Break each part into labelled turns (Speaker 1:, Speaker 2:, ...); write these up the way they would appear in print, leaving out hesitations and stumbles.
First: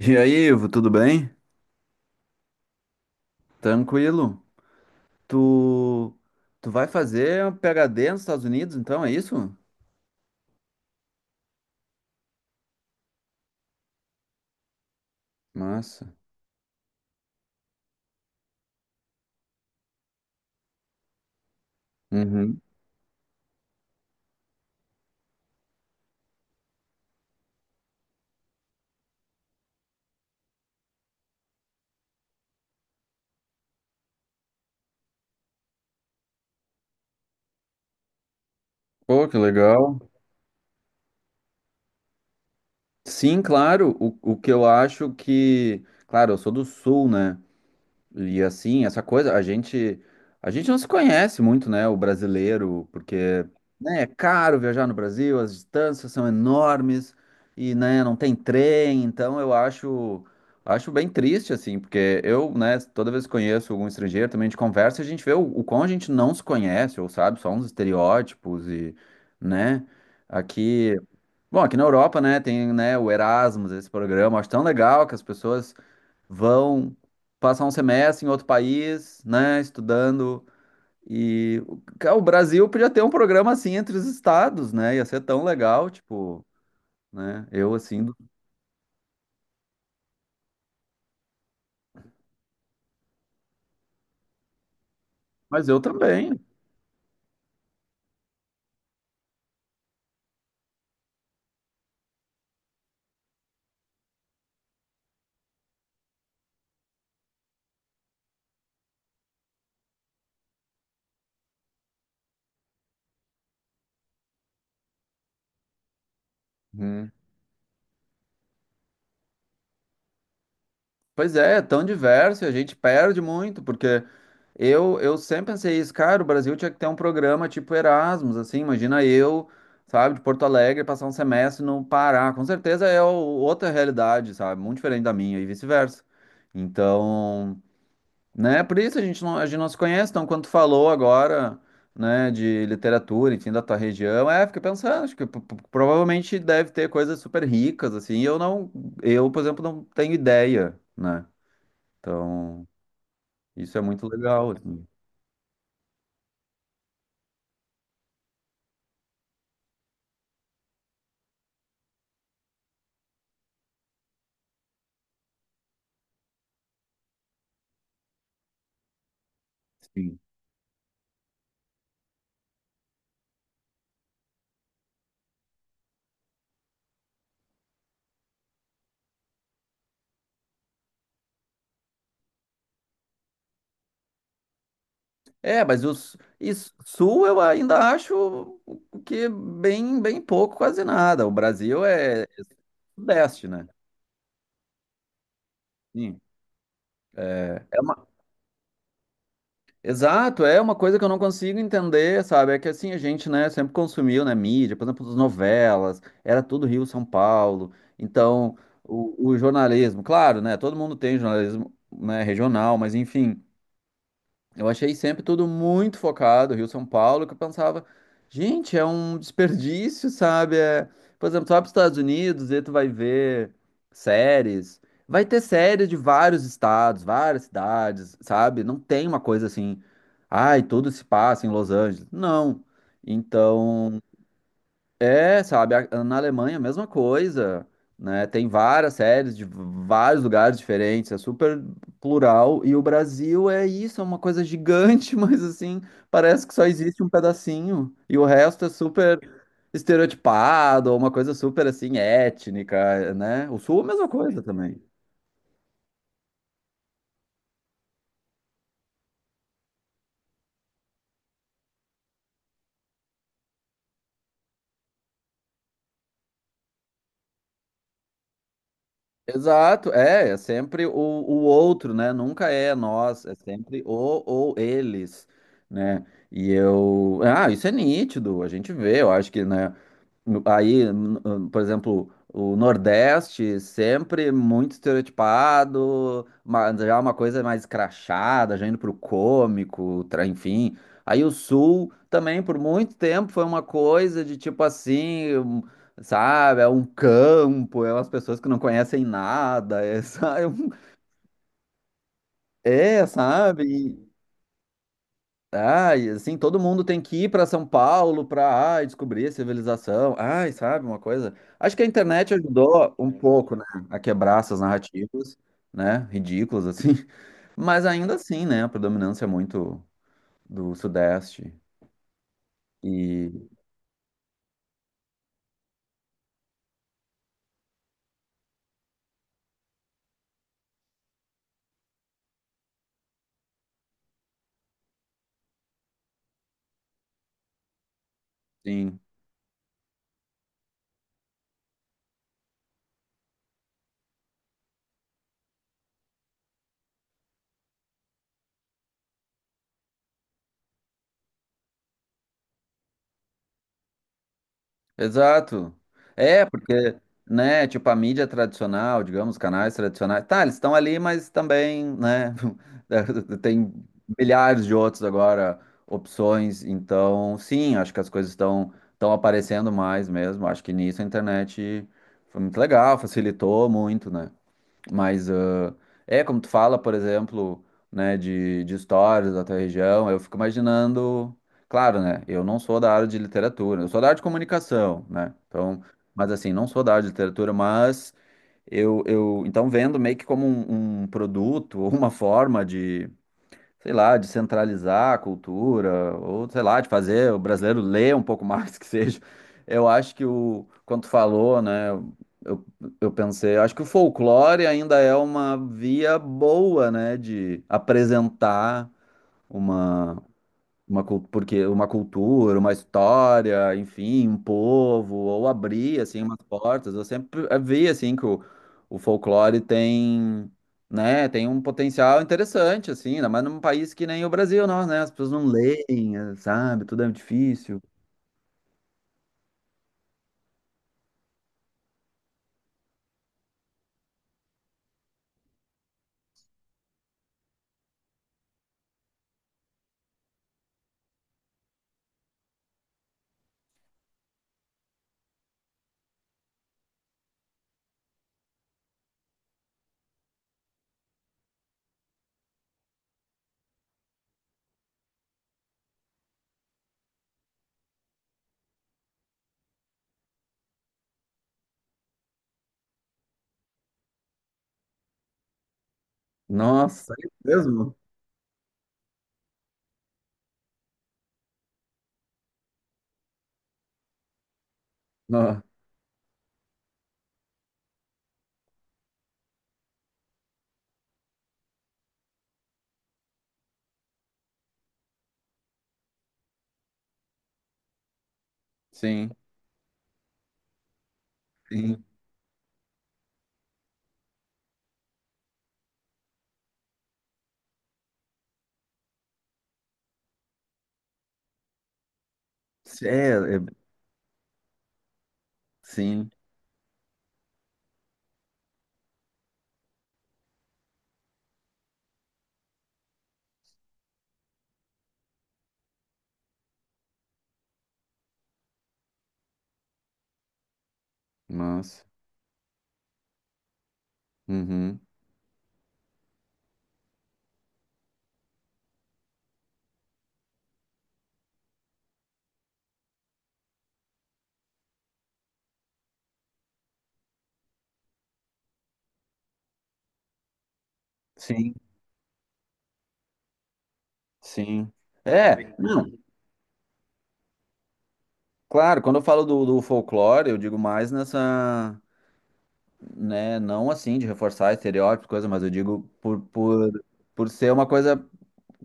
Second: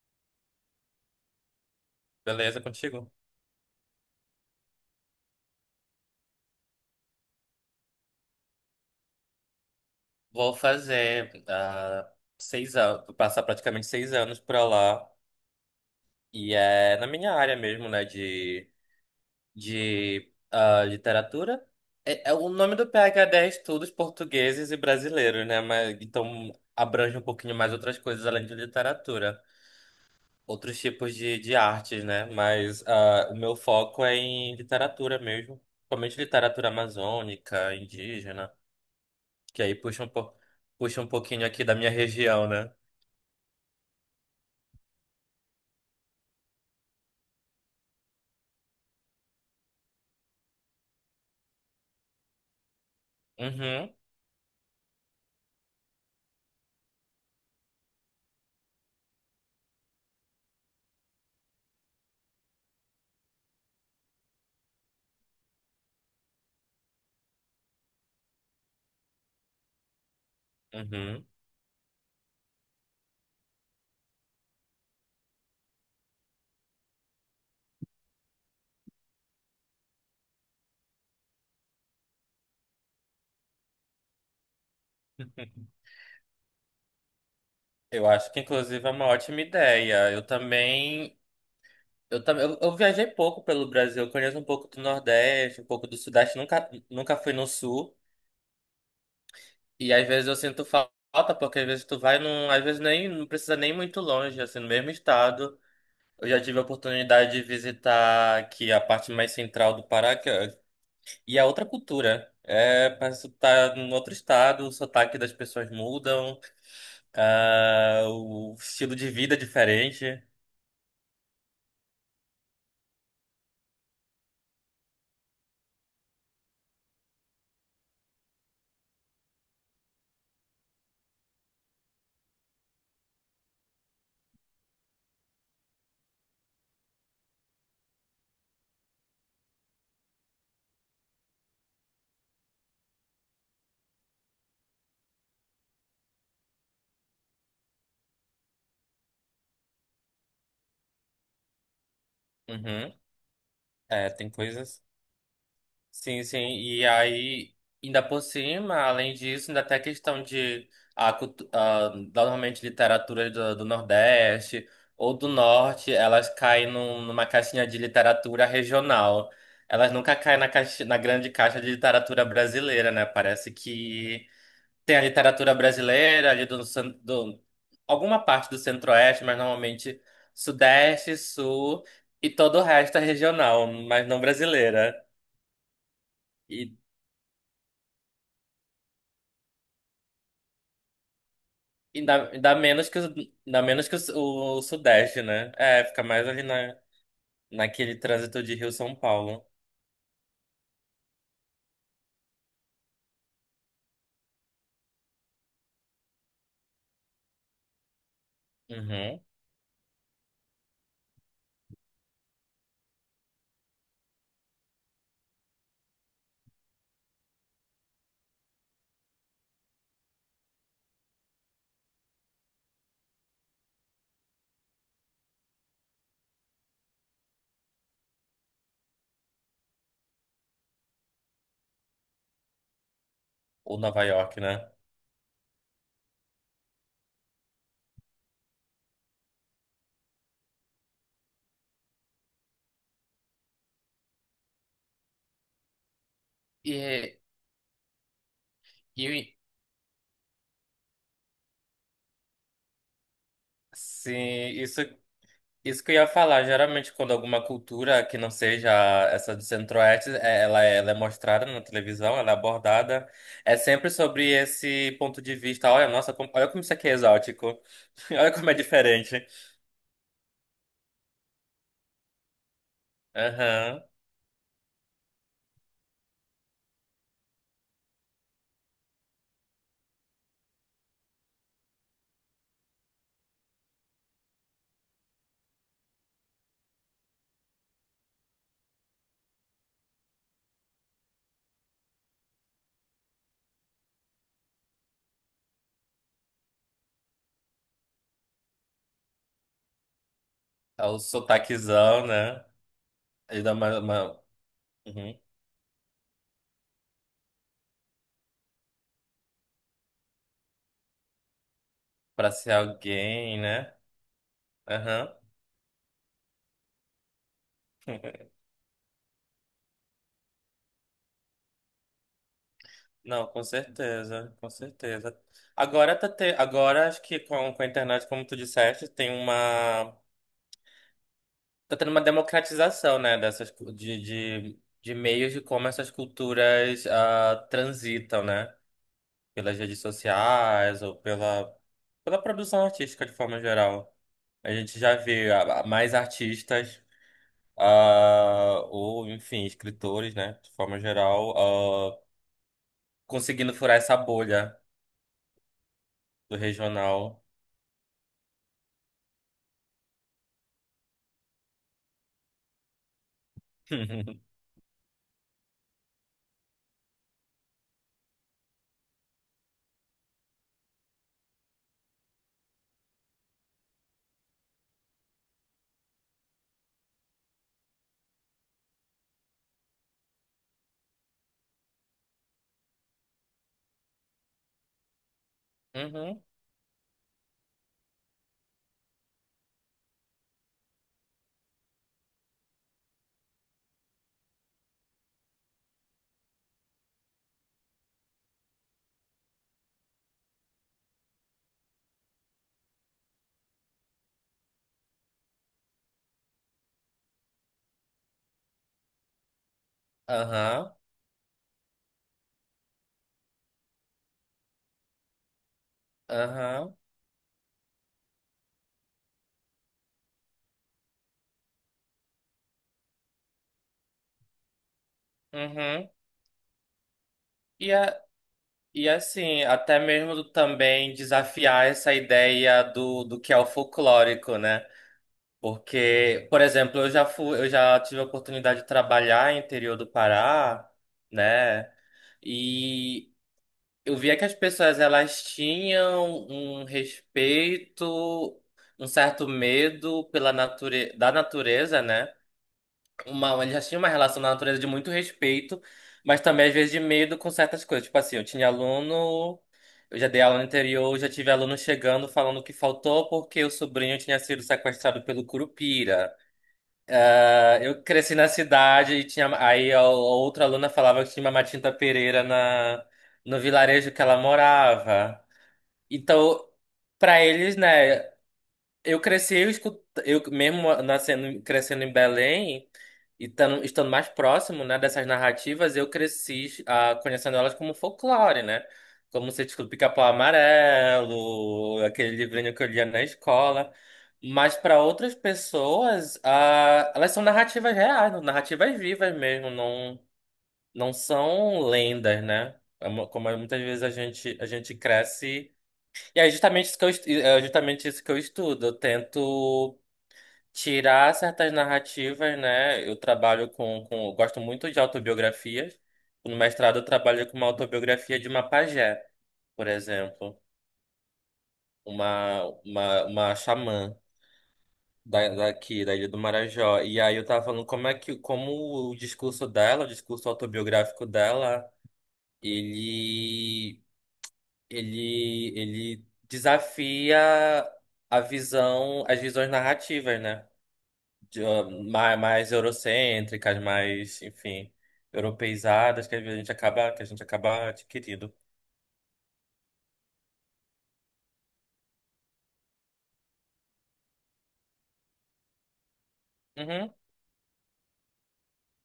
Speaker 1: E aí, Ivo, tudo bem?
Speaker 2: Beleza, contigo?
Speaker 1: Tranquilo? Tu, tu vai fazer um PhD nos Estados Unidos, então, é isso?
Speaker 2: Vou fazer seis anos, passar praticamente seis anos pra lá.
Speaker 1: Massa.
Speaker 2: E é na minha área mesmo, né? De literatura. É, o
Speaker 1: Uhum.
Speaker 2: nome do PhD é Estudos Portugueses e Brasileiros, né? Mas, então abrange um pouquinho mais outras coisas além de literatura. Outros tipos de artes, né? Mas o meu foco é em literatura mesmo. Principalmente literatura amazônica, indígena.
Speaker 1: Pô, que
Speaker 2: Que aí
Speaker 1: legal.
Speaker 2: puxa um, po... puxa um pouquinho aqui da minha região, né?
Speaker 1: Sim, claro. O que eu acho que. Claro, eu sou do Sul, né? E assim, essa coisa, a gente não se conhece muito, né, o brasileiro, porque
Speaker 2: Uhum,
Speaker 1: né, é caro viajar no Brasil, as distâncias são enormes e né, não tem trem, então eu acho bem triste assim, porque eu, né, toda vez que conheço algum estrangeiro, também a gente conversa, e a gente vê o quão a gente não se conhece, ou sabe, só uns estereótipos e né, aqui.
Speaker 2: uhum.
Speaker 1: Bom, aqui na Europa, né, tem, né, o Erasmus, esse programa, acho tão legal que as pessoas vão passar um semestre em outro país, né, estudando. E o cara, o Brasil podia ter um programa assim entre os estados, né? Ia ser tão legal, tipo, né?
Speaker 2: Eu acho que inclusive é uma ótima ideia. Eu também. Eu viajei pouco pelo Brasil, eu conheço um pouco do Nordeste, um
Speaker 1: Mas eu
Speaker 2: pouco do
Speaker 1: também.
Speaker 2: Sudeste, nunca fui no Sul. E às vezes eu sinto falta, porque às vezes tu vai num. Às vezes nem não precisa nem muito longe, assim, no mesmo estado. Eu já tive a oportunidade de visitar aqui a parte mais central do Pará. E é outra cultura. É, parece que tu tá em outro estado, o sotaque das pessoas mudam,
Speaker 1: Uhum.
Speaker 2: o estilo de vida é diferente.
Speaker 1: Pois é, é tão diverso e a gente perde muito, porque eu sempre pensei isso, cara, o Brasil tinha que ter um programa tipo Erasmus, assim, imagina eu, sabe, de Porto Alegre passar um semestre no Pará. Com certeza é o- Outra realidade, sabe? Muito diferente da minha e vice-versa. Então, né? Por isso a gente não se conhece, então quando tu falou agora, né, de literatura, enfim, da tua região, é, fiquei pensando, acho que provavelmente deve ter coisas super ricas, assim, e eu não, eu, por exemplo, não tenho ideia, né? Então,
Speaker 2: Uhum.
Speaker 1: isso é muito
Speaker 2: É, tem
Speaker 1: legal,
Speaker 2: coisas.
Speaker 1: assim.
Speaker 2: Sim, sim. E aí, ainda por cima, além disso, ainda tem a questão de normalmente literatura do Nordeste ou do Norte, elas caem numa caixinha de literatura regional. Elas nunca
Speaker 1: Sim.
Speaker 2: caem na grande caixa de literatura brasileira, né? Parece que tem a literatura brasileira ali do alguma parte do Centro-Oeste, mas normalmente Sudeste, Sul e todo o resto é regional, mas não brasileira.
Speaker 1: É, mas o su-
Speaker 2: E
Speaker 1: Sul eu ainda acho que bem, bem pouco, quase nada. O Brasil é
Speaker 2: ainda menos que, o-
Speaker 1: Sudeste,
Speaker 2: ainda
Speaker 1: né?
Speaker 2: menos que o, su- o Sudeste, né? É, fica
Speaker 1: Sim.
Speaker 2: mais ali
Speaker 1: É, é
Speaker 2: naquele
Speaker 1: uma.
Speaker 2: trânsito de Rio-São Paulo.
Speaker 1: Exato, é uma coisa que eu não consigo entender, sabe? É que assim, a gente, né, sempre consumiu, né, mídia, por exemplo, as novelas, era tudo Rio, São Paulo. Então,
Speaker 2: Uhum.
Speaker 1: o jornalismo, claro, né, todo mundo tem jornalismo, né, regional, mas enfim, eu achei sempre tudo muito focado, Rio-São Paulo, que eu pensava, gente, é um desperdício, sabe? É, por exemplo, tu vai para os Estados Unidos e tu vai ver séries. Vai ter séries de vários estados, várias cidades, sabe? Não tem uma coisa assim, ai, tudo se passa em Los Angeles. Não.
Speaker 2: Ou
Speaker 1: Então,
Speaker 2: Nova York, né?
Speaker 1: é, sabe, a- na Alemanha a mesma coisa, né? Tem várias séries de vários lugares diferentes, é super plural, e o Brasil é isso, é uma coisa gigante, mas assim, parece que só existe um
Speaker 2: E,
Speaker 1: pedacinho, e o resto é super
Speaker 2: e
Speaker 1: estereotipado, uma coisa super assim étnica, né? O Sul é a mesma
Speaker 2: sim,
Speaker 1: coisa também.
Speaker 2: isso, isso que eu ia falar. Geralmente, quando alguma cultura que não seja essa do Centro-Oeste, ela é mostrada na televisão, ela é abordada, é sempre sobre esse ponto de vista. Olha, nossa, olha como isso aqui é exótico. Olha como é diferente.
Speaker 1: Exato, é, é sempre o outro, né? Nunca é nós, é
Speaker 2: Aham.
Speaker 1: sempre o ou eles, né? E eu, ah, isso é nítido, a gente vê, eu acho que, né? Por exemplo, o Nordeste sempre muito estereotipado, mas já uma coisa mais crachada, já indo pro cômico, enfim. Aí o Sul também por muito tempo foi uma coisa de tipo assim, sabe, é um campo, é umas pessoas que não conhecem nada, é, sabe,
Speaker 2: É o sotaquezão, né?
Speaker 1: é,
Speaker 2: Ele dá
Speaker 1: sabe?
Speaker 2: uma. Uhum.
Speaker 1: Ai, assim, todo mundo tem que ir para São Paulo para, ai, descobrir a civilização. Ai, sabe, uma coisa. Acho que a
Speaker 2: Para
Speaker 1: internet
Speaker 2: ser
Speaker 1: ajudou um
Speaker 2: alguém,
Speaker 1: pouco, né,
Speaker 2: né?
Speaker 1: a quebrar essas
Speaker 2: Aham.
Speaker 1: narrativas, né, ridículas assim. Mas ainda assim, né, a predominância é muito do Sudeste.
Speaker 2: Não, com
Speaker 1: E
Speaker 2: certeza, com certeza. Agora acho que com a internet, como tu disseste, tem uma tá tendo uma democratização, né, dessas cu- de meios de como essas culturas transitam, né?
Speaker 1: sim.
Speaker 2: Pelas redes sociais ou pela produção artística de forma geral. A gente já vê mais artistas ou, enfim, escritores, né, de forma geral, conseguindo furar essa bolha
Speaker 1: Exato.
Speaker 2: do
Speaker 1: É, porque,
Speaker 2: regional.
Speaker 1: né, tipo, a mídia tradicional, digamos, canais tradicionais, tá, eles estão ali, mas também, né, tem milhares de outros agora opções, então, sim, acho que as coisas estão aparecendo mais mesmo, acho que nisso a internet foi muito legal, facilitou muito, né? Mas ah, é como tu fala, por exemplo, né, de histórias da tua região, eu fico imaginando, claro, né, eu não sou da área de literatura, eu sou da área de comunicação, né? Então,
Speaker 2: Uhum,
Speaker 1: mas assim, não sou da área de literatura, mas eu então vendo meio que como um produto, ou uma forma de sei lá, de centralizar a cultura, ou sei lá, de fazer o brasileiro ler um pouco mais que seja. Eu acho que o, quando tu falou, né, eu, eu pensei, eu acho que o folclore ainda é uma via boa, né, de apresentar uma
Speaker 2: aham,
Speaker 1: uma, porque uma cultura, uma história, enfim, um povo, ou abrir, assim, umas
Speaker 2: aham,
Speaker 1: portas. Eu sempre vi, assim, que o folclore tem, né, tem um potencial interessante, assim, ainda mais num país que nem o Brasil, nós, né, as pessoas não
Speaker 2: uhum.
Speaker 1: leem, sabe, tudo é
Speaker 2: E,
Speaker 1: difícil.
Speaker 2: a, e é assim, até mesmo também desafiar essa ideia do que é o folclórico, né? Porque, por exemplo, eu já tive a oportunidade de trabalhar no interior do Pará, né? E eu via que as pessoas elas tinham um respeito, um certo medo da natureza, né? Ele já tinha uma relação na natureza de muito respeito, mas também às vezes de medo com certas coisas. Tipo assim, eu tinha aluno, eu já dei aula no interior, já tive aluno chegando falando que faltou porque o sobrinho tinha sido sequestrado pelo Curupira.
Speaker 1: Nossa, é
Speaker 2: Ah, eu
Speaker 1: mesmo?
Speaker 2: cresci na cidade e tinha. Aí a outra aluna falava que tinha uma Matinta Pereira no vilarejo que ela morava.
Speaker 1: Ó,
Speaker 2: Então, pra eles, né? Eu cresci, eu escuto, eu mesmo nascendo, crescendo em Belém e estando mais próximo, né, dessas narrativas, eu cresci conhecendo elas como folclore, né?
Speaker 1: sim,
Speaker 2: Como você escuta Pica-Pau Amarelo,
Speaker 1: sim,
Speaker 2: aquele livrinho que eu lia na escola. Mas para outras pessoas, elas são narrativas reais, narrativas vivas mesmo, não são lendas, né?
Speaker 1: é,
Speaker 2: Como muitas
Speaker 1: é-
Speaker 2: vezes a gente cresce. E é
Speaker 1: sim,
Speaker 2: justamente isso que eu estudo. Eu tento tirar certas narrativas, né? Eu trabalho com, Eu gosto muito de autobiografias. No mestrado eu trabalho com uma autobiografia de uma pajé, por exemplo,
Speaker 1: nossa,
Speaker 2: uma xamã
Speaker 1: uhum,
Speaker 2: daqui, da Ilha do Marajó. E aí eu tava falando como é que como o discurso dela, o discurso autobiográfico dela, ele ele desafia as visões narrativas, né? De,
Speaker 1: sim,
Speaker 2: mais eurocêntricas, mais, enfim,
Speaker 1: sim. É,
Speaker 2: europeizadas que
Speaker 1: não,
Speaker 2: a gente acaba, que a gente acaba adquirindo.
Speaker 1: claro, quando eu falo do, do folclore, eu digo mais nessa né? Não assim de reforçar estereótipos, coisa, mas eu digo
Speaker 2: Uhum,
Speaker 1: por ser uma coisa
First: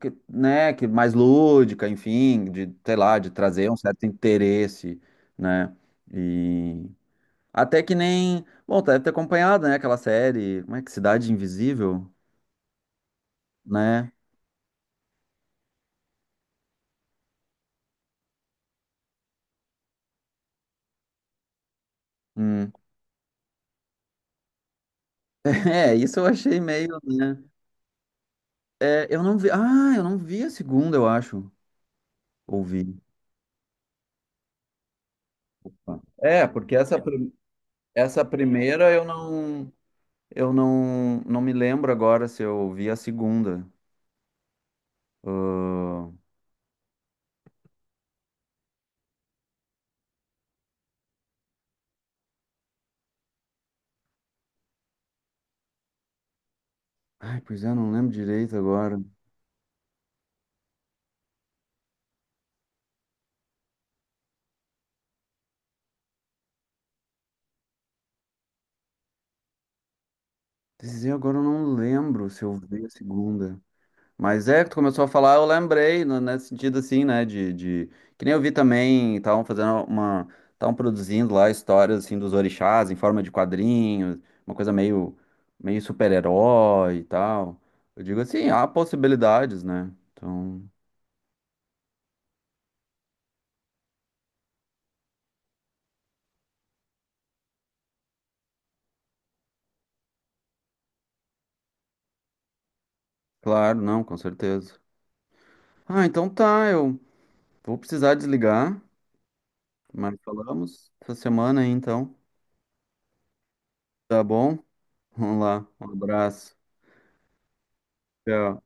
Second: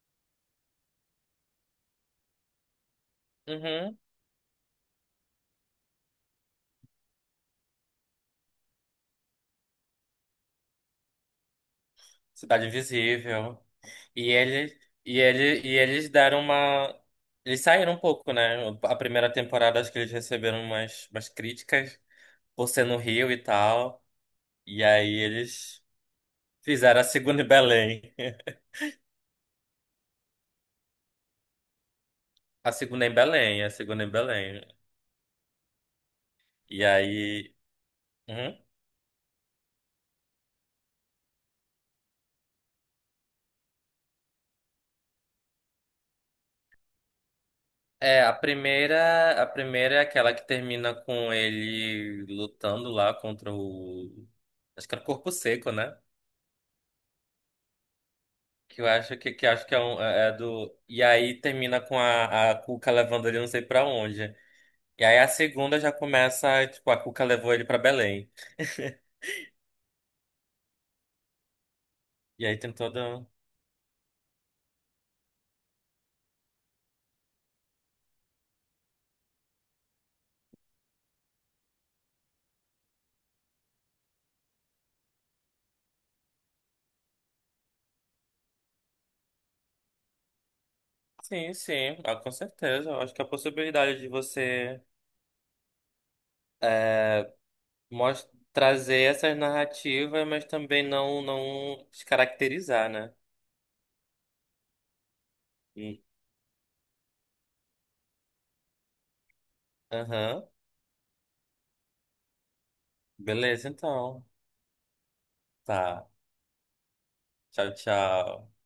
Speaker 1: que, né, que mais lúdica, enfim, de, sei lá, de trazer um
Speaker 2: uhum.
Speaker 1: certo interesse, né? E até que nem, bom, tu deve ter acompanhado, né, aquela série, como é que Cidade Invisível,
Speaker 2: Cidade Invisível.
Speaker 1: né?
Speaker 2: E ele, e ele, e eles deram uma Eles saíram um pouco, né? A primeira temporada acho que eles receberam umas críticas por
Speaker 1: Hum.
Speaker 2: ser no Rio e tal. E aí eles
Speaker 1: É, isso eu achei meio,
Speaker 2: fizeram a
Speaker 1: né?
Speaker 2: segunda em Belém.
Speaker 1: É, eu não vi, ah, eu não vi a segunda, eu acho.
Speaker 2: A
Speaker 1: Ouvi.
Speaker 2: segunda é em Belém, a segunda é em Belém.
Speaker 1: Tá.
Speaker 2: E aí.
Speaker 1: Essa
Speaker 2: Uhum.
Speaker 1: primeira eu não. Eu não, não me lembro agora se eu vi a segunda. Ah,
Speaker 2: É, a primeira é aquela que termina com ele lutando lá contra o. Acho que era o Corpo Seco, né?
Speaker 1: ai, pois é, não lembro direito
Speaker 2: Que eu
Speaker 1: agora.
Speaker 2: acho que acho que é, um, é do. E aí termina com a Cuca levando ele não sei pra onde. E aí a segunda já começa, tipo, a Cuca levou ele pra Belém.
Speaker 1: Dizer agora eu não lembro se
Speaker 2: E
Speaker 1: eu
Speaker 2: aí tem
Speaker 1: vi a
Speaker 2: toda.
Speaker 1: segunda. Mas é, que tu começou a falar, eu lembrei, nesse sentido assim, né? De... Que nem eu vi também, estavam fazendo uma. Estavam produzindo lá histórias assim dos orixás em forma de quadrinhos, uma coisa meio, meio super-herói e tal. Eu digo assim, há possibilidades, né? Então,
Speaker 2: Sim, sim, com certeza. Eu acho que a possibilidade de trazer essas narrativas, mas também não descaracterizar, né?
Speaker 1: claro, não, com certeza.
Speaker 2: Hum,
Speaker 1: Ah, então tá, eu. Vou precisar desligar, mas
Speaker 2: aham.
Speaker 1: falamos essa semana aí, então.
Speaker 2: Beleza,
Speaker 1: Tá
Speaker 2: então.
Speaker 1: bom? Vamos lá. Um
Speaker 2: Tá.
Speaker 1: abraço.
Speaker 2: Tchau, tchau.
Speaker 1: Tchau.